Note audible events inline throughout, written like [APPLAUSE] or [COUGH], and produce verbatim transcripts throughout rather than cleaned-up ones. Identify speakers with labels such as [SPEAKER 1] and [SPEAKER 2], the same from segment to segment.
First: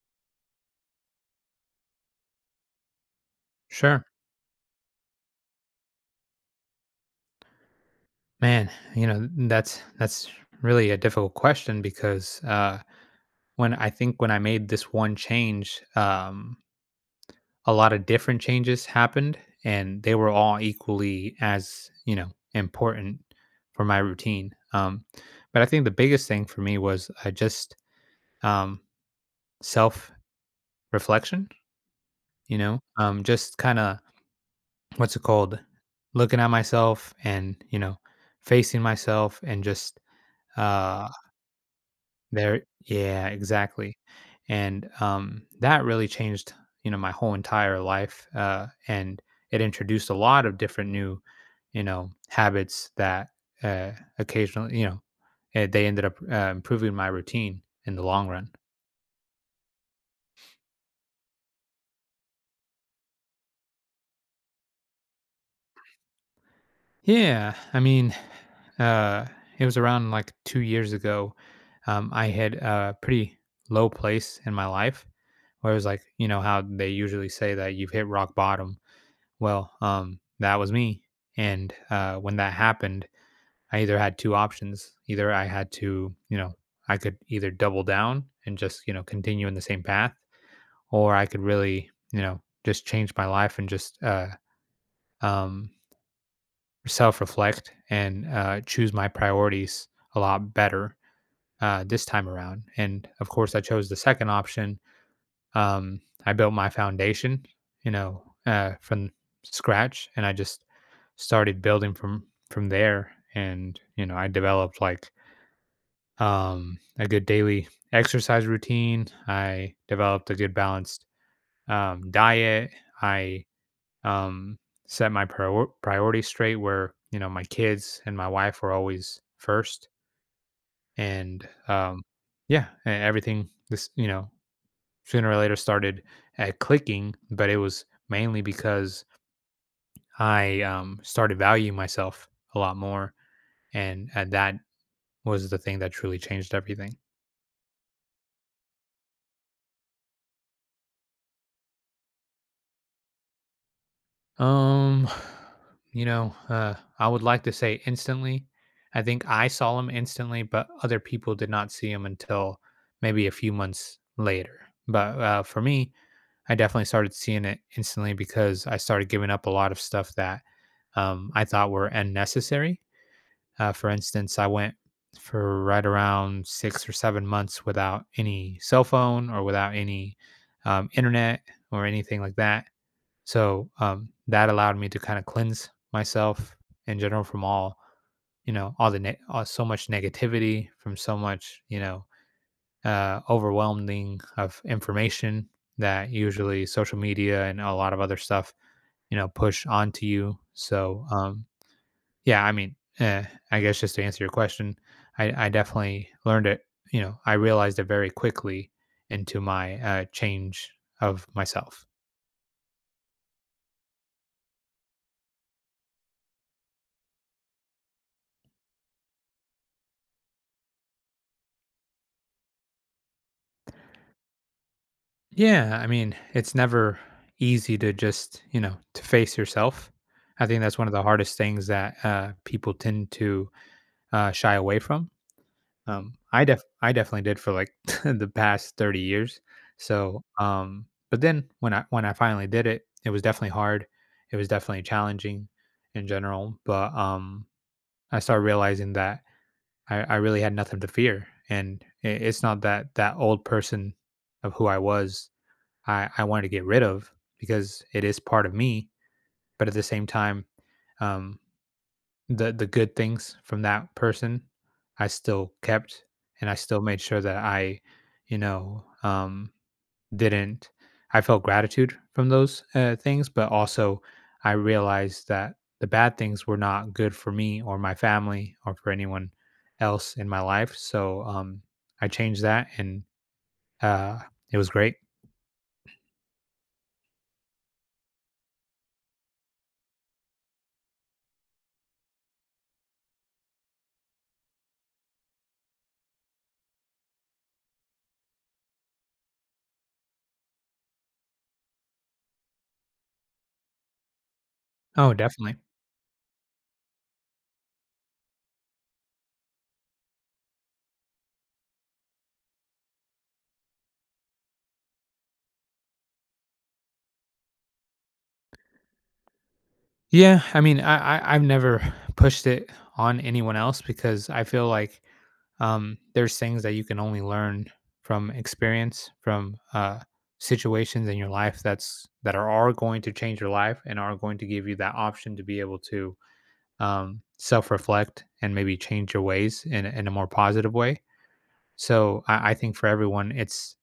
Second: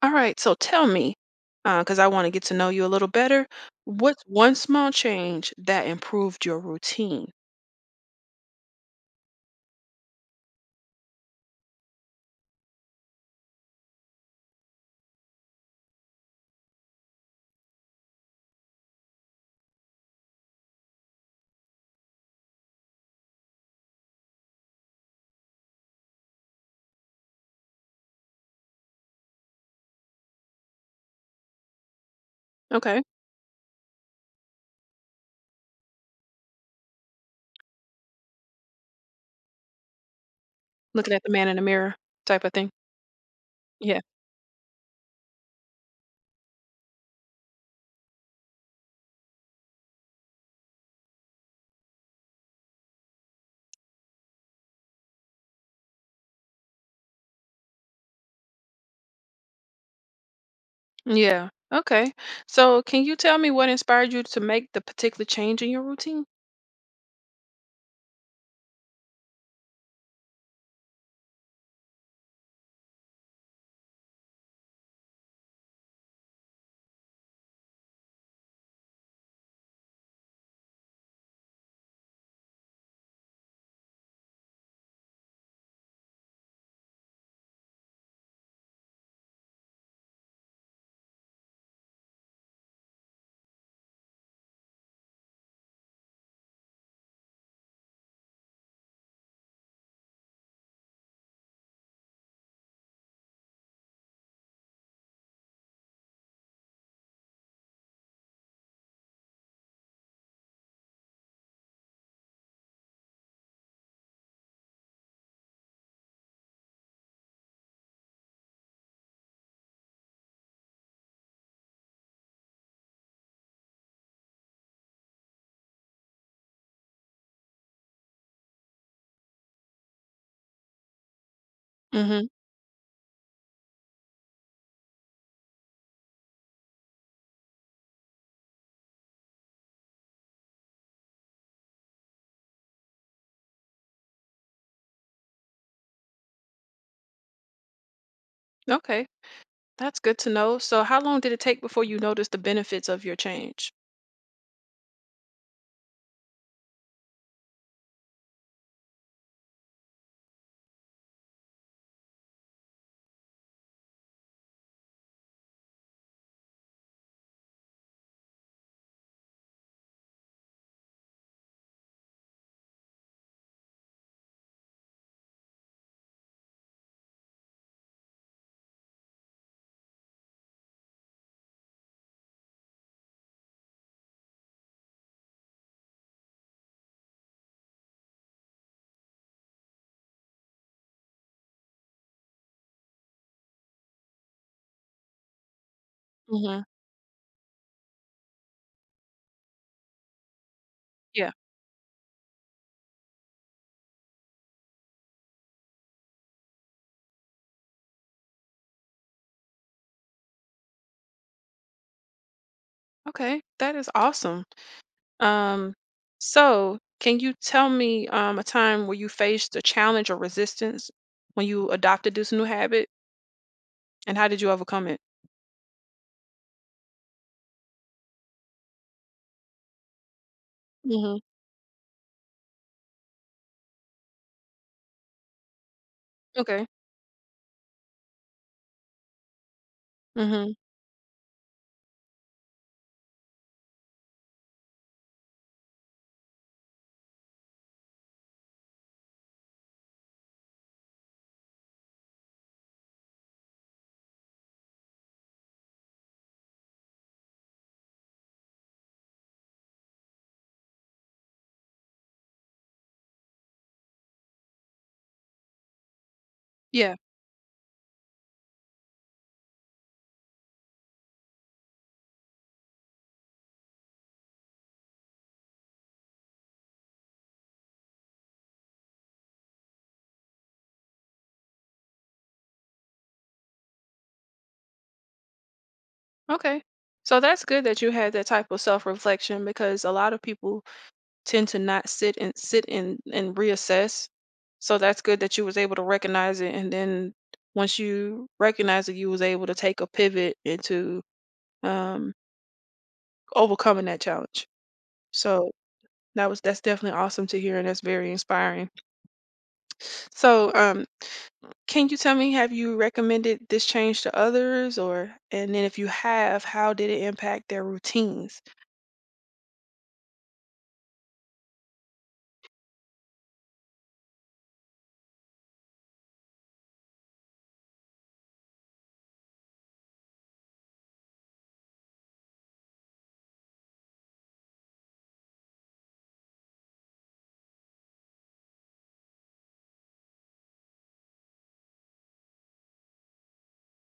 [SPEAKER 1] All right, so tell me, because I want to get to know you a little better.
[SPEAKER 2] Sure.
[SPEAKER 1] What's one small change that improved your routine?
[SPEAKER 2] Man, you know, that's that's really a difficult question because uh when I think when I made this one change, um a lot of different changes happened, and they were all equally as, you know, important for my routine. Um but I think the biggest thing for me was I just, um self reflection, you know,
[SPEAKER 1] Okay,
[SPEAKER 2] um just kind of what's it called, looking at myself and, you know, facing myself, and just uh
[SPEAKER 1] looking at the man in the mirror type of
[SPEAKER 2] there,
[SPEAKER 1] thing.
[SPEAKER 2] yeah, exactly,
[SPEAKER 1] Yeah.
[SPEAKER 2] and, um, that really changed, you know, my whole entire life, uh, and it introduced a lot of different new, you know, habits that, uh, occasionally, you know, eh, they ended up, uh, improving my routine in the long run.
[SPEAKER 1] Yeah. Okay. So, can you tell me what inspired you to make the particular change in your routine?
[SPEAKER 2] Yeah, I mean, uh, it was around, like, two years ago. um, I had a pretty low place in my life where it was like, you know, how they usually say that you've hit rock bottom. Well, um, that was me, and, uh, when that happened, I either had two options. Either I had to, you know I could either double down and just, you know, continue in the same path, or I could really, you know, just change my life and just, uh, um, self-reflect and, uh, choose my priorities a lot better, uh, this time around, and, of course, I chose the second option. Um, I built my foundation, you know, uh, from scratch, and I just started building from from there. And you know I developed, like, um a good daily exercise routine. I developed a good balanced, um diet. I, um set my prior- priorities straight, where you know my kids and my wife were always first. And um
[SPEAKER 1] Mm-hmm.
[SPEAKER 2] yeah, e- everything, this, you know sooner or later, started at clicking, but it was mainly because I, um started valuing myself a lot more, and at that was the thing that truly changed everything.
[SPEAKER 1] Okay, that's good to know. So, how long did it take before you noticed the benefits of your change?
[SPEAKER 2] Um, [SIGHS] you know, uh, I would like to say instantly. I think I saw him instantly, but other people did not see him until maybe a few months later. But uh, for me, I definitely started seeing it instantly, because I started giving up a lot of stuff that, um, I thought were unnecessary. Uh, for instance, I went for right around six or seven months without any cell phone or without any, um, internet or anything like that. So, um, that allowed me to kind of cleanse myself in general from all you know all the ne- all, so much negativity, from so much, you know uh, overwhelming of information that
[SPEAKER 1] Mm-hmm.
[SPEAKER 2] usually social media and a lot of other stuff you know push onto you. So,
[SPEAKER 1] Yeah.
[SPEAKER 2] um, yeah, I mean, eh, I guess, just to answer your question, I, I definitely learned it. You know, I realized it very quickly into my, uh, change of myself.
[SPEAKER 1] Okay, that is awesome. Um, so can you tell me um, a time where you faced a challenge or resistance when you adopted this new habit, and how did you overcome it?
[SPEAKER 2] Yeah, I mean, it's never easy to just, you know, to face yourself. I think that's one of the
[SPEAKER 1] Hmm.
[SPEAKER 2] hardest things that, uh, people tend to, uh, shy away from. Um, I def
[SPEAKER 1] Okay.
[SPEAKER 2] I definitely did for like [LAUGHS] the past thirty years. So,
[SPEAKER 1] Hmm.
[SPEAKER 2] um, but then when I when I finally did it, it was definitely hard. It was definitely challenging in general, but, um, I started realizing that I, I really had nothing to fear, and i- it's not that that old person of who I was I I wanted to get rid of, because it is part of me, but at the same time, um, the the good things from that person I still kept, and I still
[SPEAKER 1] Yeah.
[SPEAKER 2] made sure that I, you know, um, didn't. I felt gratitude from those, uh, things, but also I realized that the bad things were not good for me or my family or for anyone else in my life. So, um, I changed that, and, uh, it was great.
[SPEAKER 1] Okay. So that's good that you had that type of self-reflection because a lot of people tend to not sit and sit and and reassess. So that's good that you was able to recognize it, and then once you recognize it, you was able to take a pivot into um, overcoming that challenge.
[SPEAKER 2] Oh,
[SPEAKER 1] So
[SPEAKER 2] definitely.
[SPEAKER 1] that was that's definitely awesome to hear, and that's very inspiring. So, um, can you tell me, have you recommended this change to others, or and then if you have, how did it impact their routines?
[SPEAKER 2] Yeah, I mean, I, I I've never pushed it on anyone else, because I feel like, um, there's things that you can only learn from experience, from, uh, situations in your life that's that are, are going to change your life and are going to give you that option to be able to, um, self-reflect and maybe change your ways in a- in a more positive way. So I, I think for everyone, it's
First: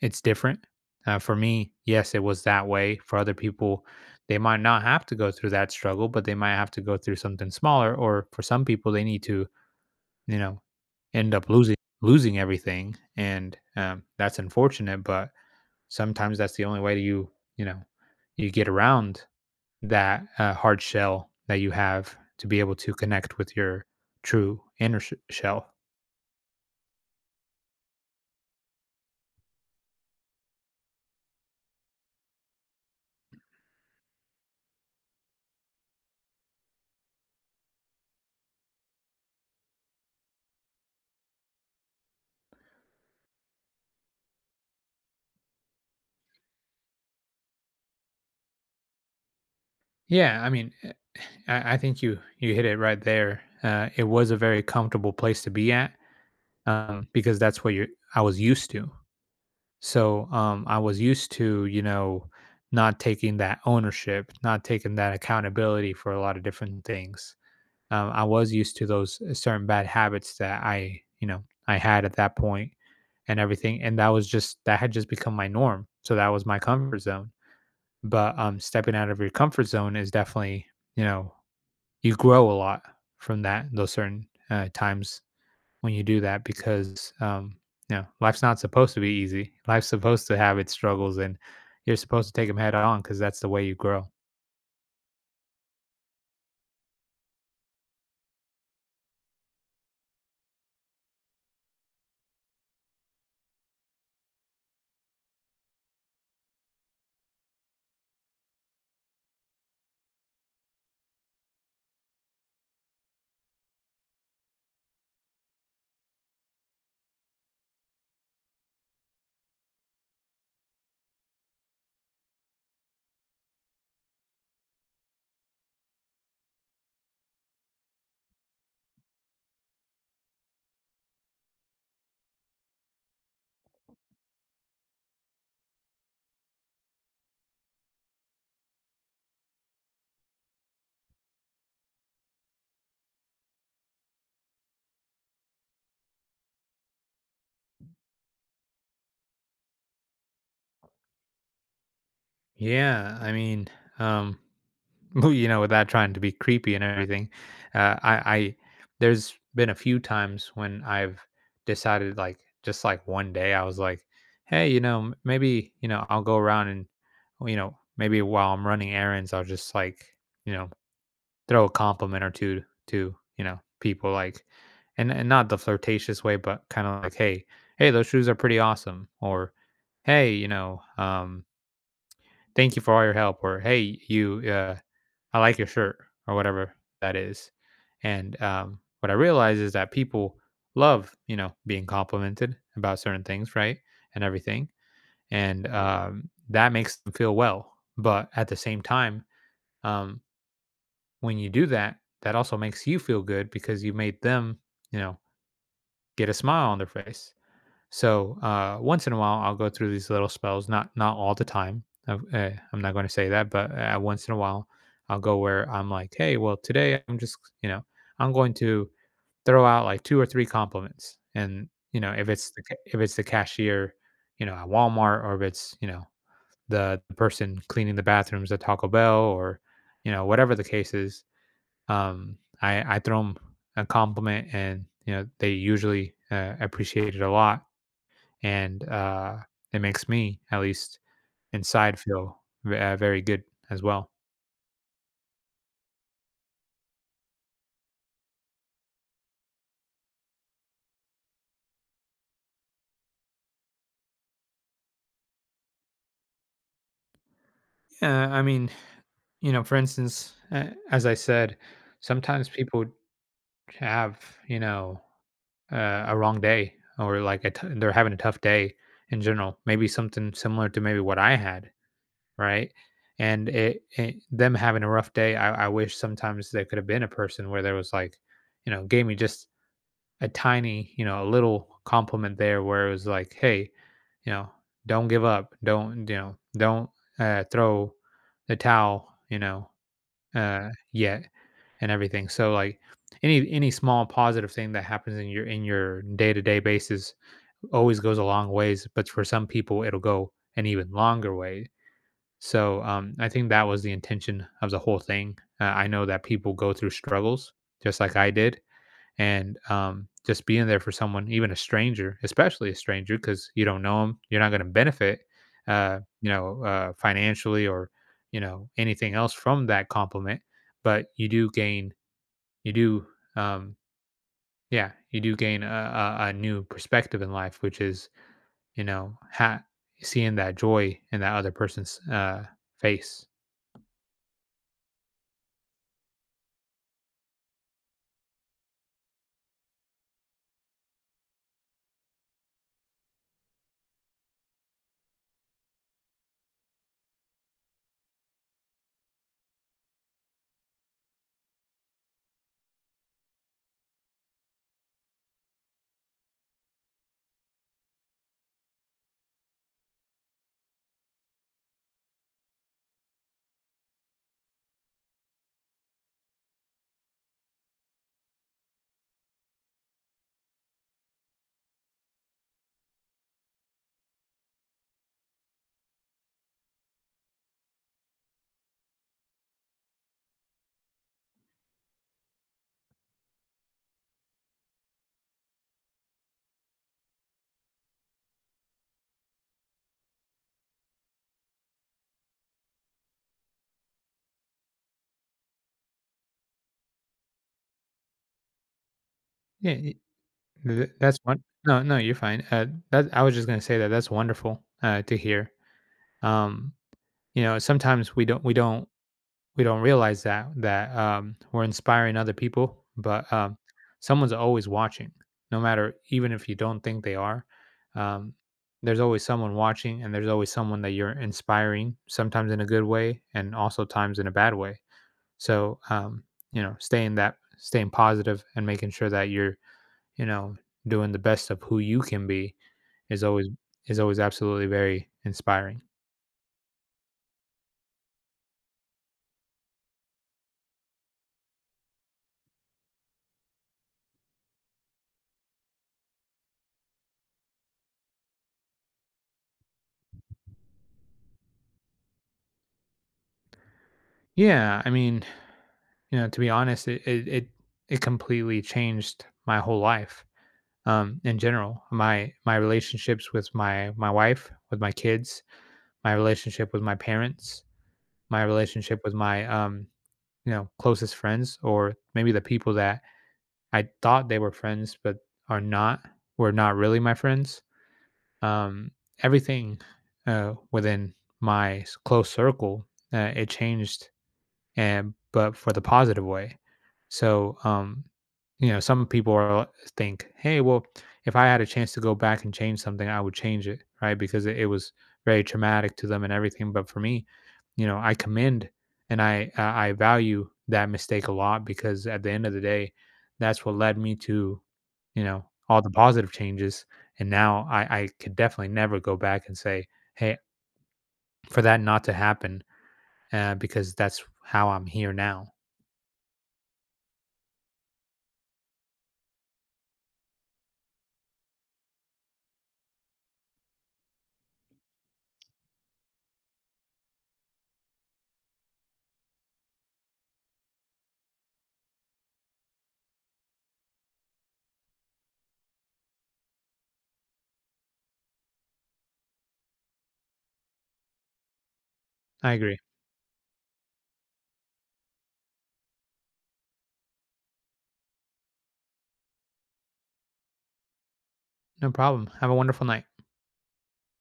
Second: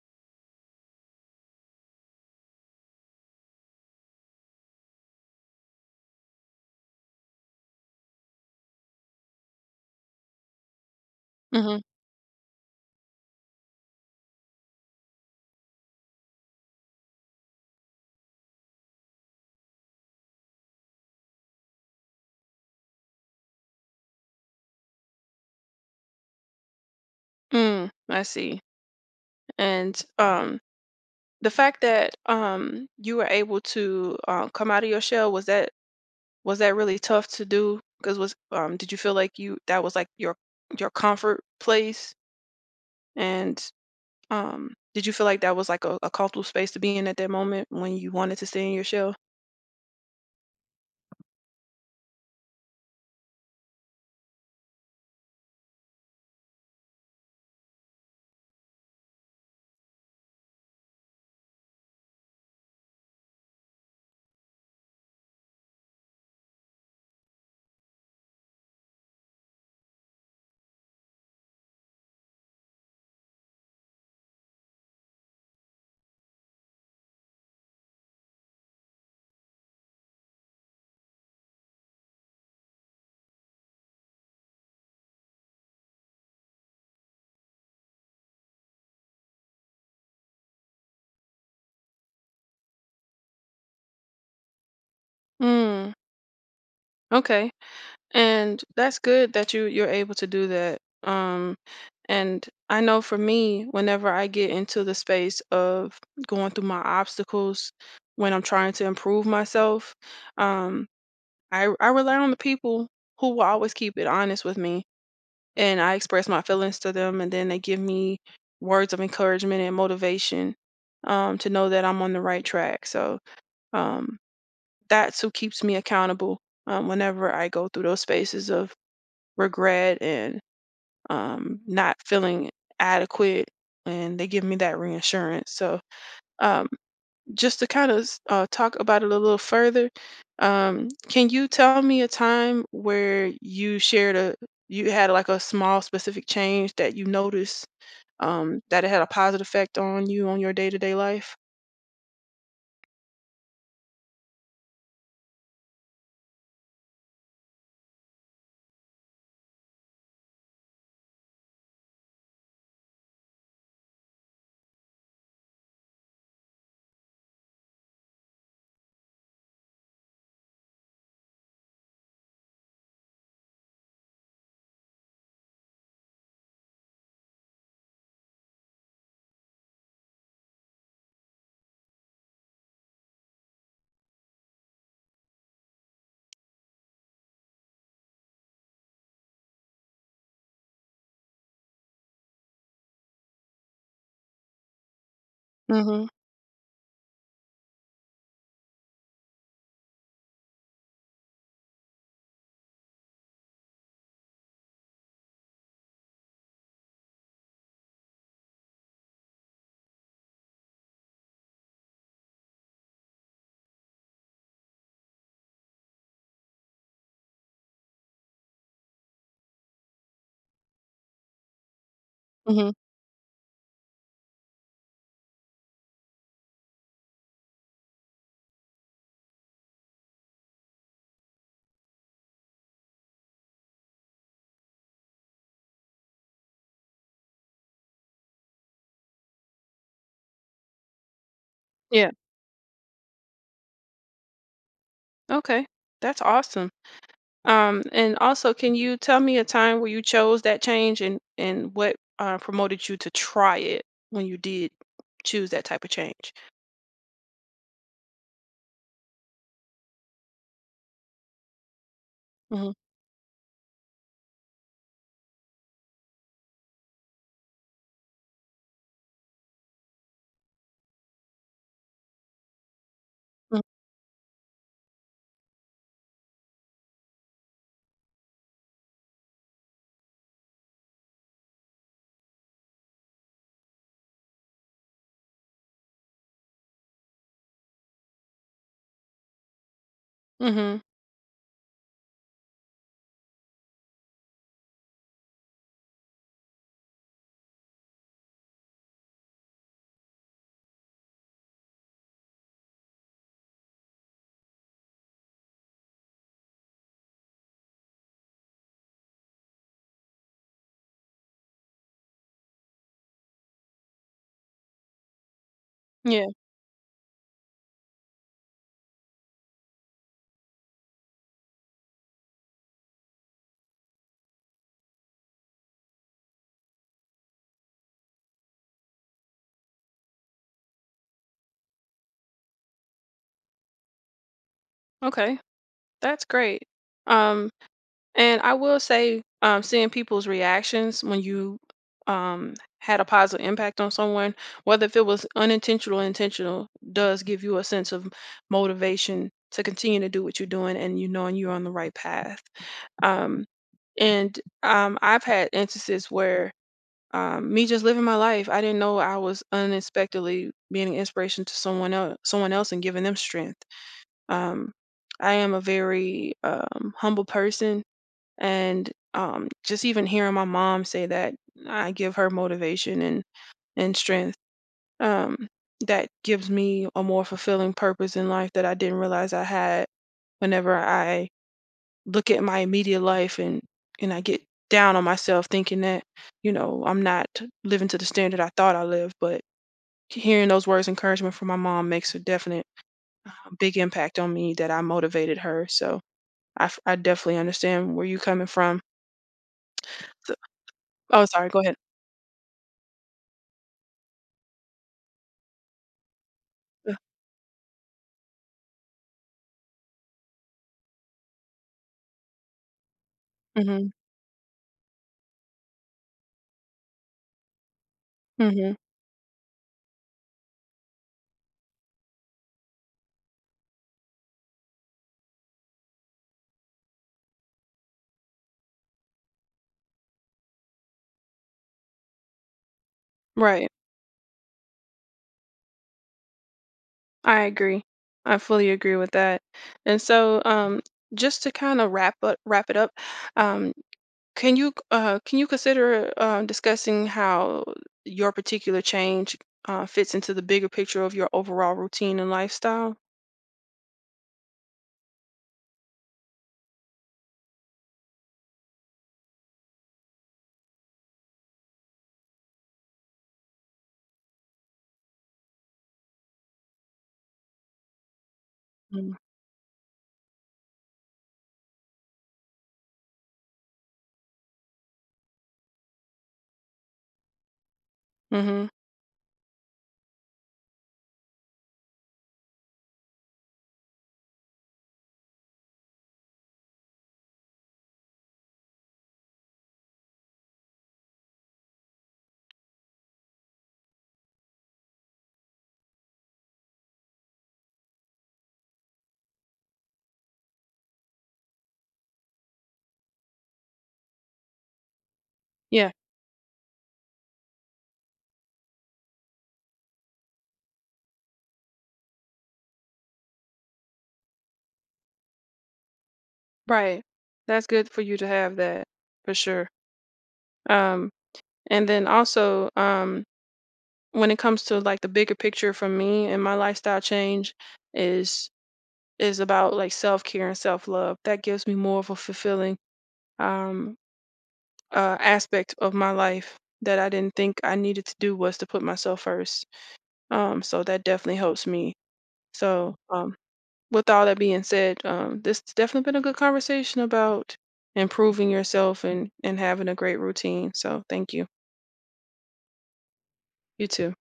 [SPEAKER 2] it's different. Uh, for me, yes, it was that way. For other people, they might not have to go through that struggle, but they might have to go through something smaller. Or for some people, they need to, you know, end up losing
[SPEAKER 1] Hmm.
[SPEAKER 2] losing everything, and, um, that's unfortunate. But sometimes that's the only way you, you know, you get around that, uh, hard shell, that you have to be able to connect with your true inner sh- shell.
[SPEAKER 1] Mm, I see. And um, the fact that um you were able to uh, come out of your shell was that was that really tough to do? Because was um did you feel like you that was like your your comfort place? And Um, did you feel like that was like a, a comfortable space to be in at that moment when you wanted to stay in your shell?
[SPEAKER 2] Yeah, I mean, eh, I, I think you you hit it right there. Uh, it was a very comfortable place to be at, um, because that's what you — I was used to. So, um, I was used to, you know, not taking that ownership, not taking that accountability for a lot of different things. Um, I was used to those, uh, certain bad habits that I you know I had at that point and everything, and that was just that had just become my norm. So that was my comfort zone. But, um, stepping out of your comfort zone is definitely, you know you grow a lot from that those certain, uh, times when you do that, because, um, you know life's not supposed to be easy. Life's supposed to have its struggles, and you're supposed to take them head on, because that's the way you grow.
[SPEAKER 1] Mm, okay. And that's good that you you're able to do that. Um, and I know for me, whenever I get into the space of going through my obstacles, when I'm trying to improve myself, um, I I rely on the people who will always keep it honest with me and I express my feelings to them, and then they give me words of encouragement and motivation um, to know that I'm on the right track. So um, that's who keeps me accountable um, whenever I go through those spaces of regret and um, not feeling adequate, and they give me that reassurance. So um, just to kind of uh, talk about it a little further, um, can you tell me a time where you shared a you had like a small specific change that you noticed um, that it had a positive effect on you on your day to day life?
[SPEAKER 2] Yeah, I mean, um, [LAUGHS] you know, without trying to be creepy and everything, uh, I, I there's been a few times when I've decided like, just like one day I was like, hey, you know, m- maybe you know I'll go around and you know maybe while I'm running errands I'll just like, you know throw a compliment or two to, you know, people, like. And and not the flirtatious way, but kind of like, "Hey, hey, those shoes are pretty awesome," or "Hey, you know, um, thank you for all your help," or "Hey, you, uh, I like your shirt," or whatever that is. And, um, what I realize is that people love, you know, being complimented about certain things, right, and everything, and,
[SPEAKER 1] Mm-hmm.
[SPEAKER 2] um, that makes them feel well. But at the same time, um, when you do that, that also makes you feel good, because you made them, you know, get a smile on their face. So, uh, once in a while, I'll go through these little spells. Not not all the time. I've, uh, I'm not going to say that, but, uh, once in a while, I'll go where I'm like, hey, well, today I'm just, you know, I'm going to throw out like two or three compliments. And, you know, if it's the,
[SPEAKER 1] Mm-hmm.
[SPEAKER 2] ca- if it's the cashier, you know, at Walmart, or if it's, you know the, the person cleaning the bathrooms at Taco Bell, or you know, whatever the case is, um, I I throw them a compliment, and you know they usually, uh, appreciate it a lot, and, uh, it makes me at least inside
[SPEAKER 1] Yeah.
[SPEAKER 2] feel ve- uh, very good as well.
[SPEAKER 1] Okay. That's awesome. Um, and also, can you tell me a time where you chose that change and and what uh, promoted you to try it when you did choose that type of change?
[SPEAKER 2] Yeah, I mean, you know, for instance, uh, as I said, sometimes
[SPEAKER 1] Mm-hmm.
[SPEAKER 2] people have, you know uh, a wrong day, or like a t- they're having a tough day in general. Maybe something similar to maybe what I had, right? And it, it them having a rough day, I, I wish sometimes there could have been a person where there was like, you know, gave me just a tiny, you know, a little compliment there where it was like, hey, you know, don't give up, don't, you know, don't, uh, throw the towel, you know, uh,
[SPEAKER 1] Mm-hmm.
[SPEAKER 2] yet, and everything. So like any any small positive thing that happens in your in your day to day basis always goes a long ways, but for some people it'll go an even longer way. So, um, I think that was the intention of the whole thing. Uh, I know that people go through struggles just like I did, and, um, just being there for someone, even a stranger, especially a stranger, because you don't know them, you're not going to benefit, uh,
[SPEAKER 1] Yeah.
[SPEAKER 2] you know, uh, financially or you know anything else from that compliment, but you do gain, you do, um, yeah, you do gain a, a, a new perspective in life, which is you know ha- seeing that joy in that other person's, uh, face.
[SPEAKER 1] Okay. That's great. Um, and I will say, um, seeing people's reactions when you um, had a positive impact on someone, whether if it was unintentional or intentional, does give you a sense of motivation to continue to do what you're doing and you knowing you're on the right path. Um, and um, I've had instances where um, me just living my life, I didn't know I was unexpectedly being an inspiration to someone else, someone else, and giving them strength. Um, I am a very um, humble person, and um, just even hearing my mom say that, I give her motivation and and strength. Um, that gives me a more fulfilling purpose in life that I didn't realize I had. Whenever I look at my immediate life and and I get down on myself, thinking that you know I'm not living to the standard I thought I lived, but hearing those words of encouragement from my mom makes a definite big impact on me that I motivated her. So I f I definitely understand where you coming from.
[SPEAKER 2] Yeah,
[SPEAKER 1] So
[SPEAKER 2] Th that's
[SPEAKER 1] oh,
[SPEAKER 2] one —
[SPEAKER 1] sorry, go ahead.
[SPEAKER 2] no, no, you're fine. Uh, that I was just gonna say, that that's wonderful, uh, to hear. Um,
[SPEAKER 1] Mm.
[SPEAKER 2] you know, sometimes we don't we don't we don't realize that that, um, we're inspiring other people, but, um,
[SPEAKER 1] Mhm.
[SPEAKER 2] someone's always watching, no matter, even if you don't think they are. Um,
[SPEAKER 1] Mm. Mhm.
[SPEAKER 2] there's always someone watching, and there's always someone that you're inspiring, sometimes in a good way and also times in a bad way. So, um, you know, staying that staying positive and making sure that you're, you know, doing the best of who you can be is always
[SPEAKER 1] Right.
[SPEAKER 2] is always absolutely very inspiring.
[SPEAKER 1] I agree. I fully agree with that. And so, um, just to kinda wrap up wrap it up, um, can you uh, can you consider uh, discussing how your particular change uh, fits into the bigger picture of your overall routine and lifestyle?
[SPEAKER 2] Yeah, I mean, you know, to be honest, it it it, it completely changed my whole life. Um, in general, my my relationships with my my wife, with my kids, my relationship with my parents, my relationship with
[SPEAKER 1] Mm.
[SPEAKER 2] my, um, you know, closest friends, or maybe the people that I thought they were friends but are not, were not really my friends,
[SPEAKER 1] Mm-hmm.
[SPEAKER 2] um, everything, uh, within my s- close circle, uh, it changed, and but for the positive way. So, um, you know, some people are, think, "Hey, well, if I had a chance to go back and change something, I would change it," right? Because it, it was very traumatic to them and everything. But for me, you know, I commend, and I I I value that mistake a lot, because at the end of the day, that's what led me to, you know, all the
[SPEAKER 1] Yeah,
[SPEAKER 2] positive changes. And now I I could definitely never go back and say, "Hey, for that not to happen," uh, because that's how I'm here now.
[SPEAKER 1] right. That's good for you to have that for sure. Um, And then also, um, when it comes to like the bigger picture for me and my lifestyle change is is about like self-care and self-love. That gives me more of a fulfilling um uh aspect of my life that I didn't think I needed to do was to put myself first. Um, so that definitely helps me.
[SPEAKER 2] I agree.
[SPEAKER 1] So, um, with all that being said, um, this has definitely been a good conversation about improving yourself and and having a great routine. So, thank you.
[SPEAKER 2] No problem. Have a wonderful night.
[SPEAKER 1] You too.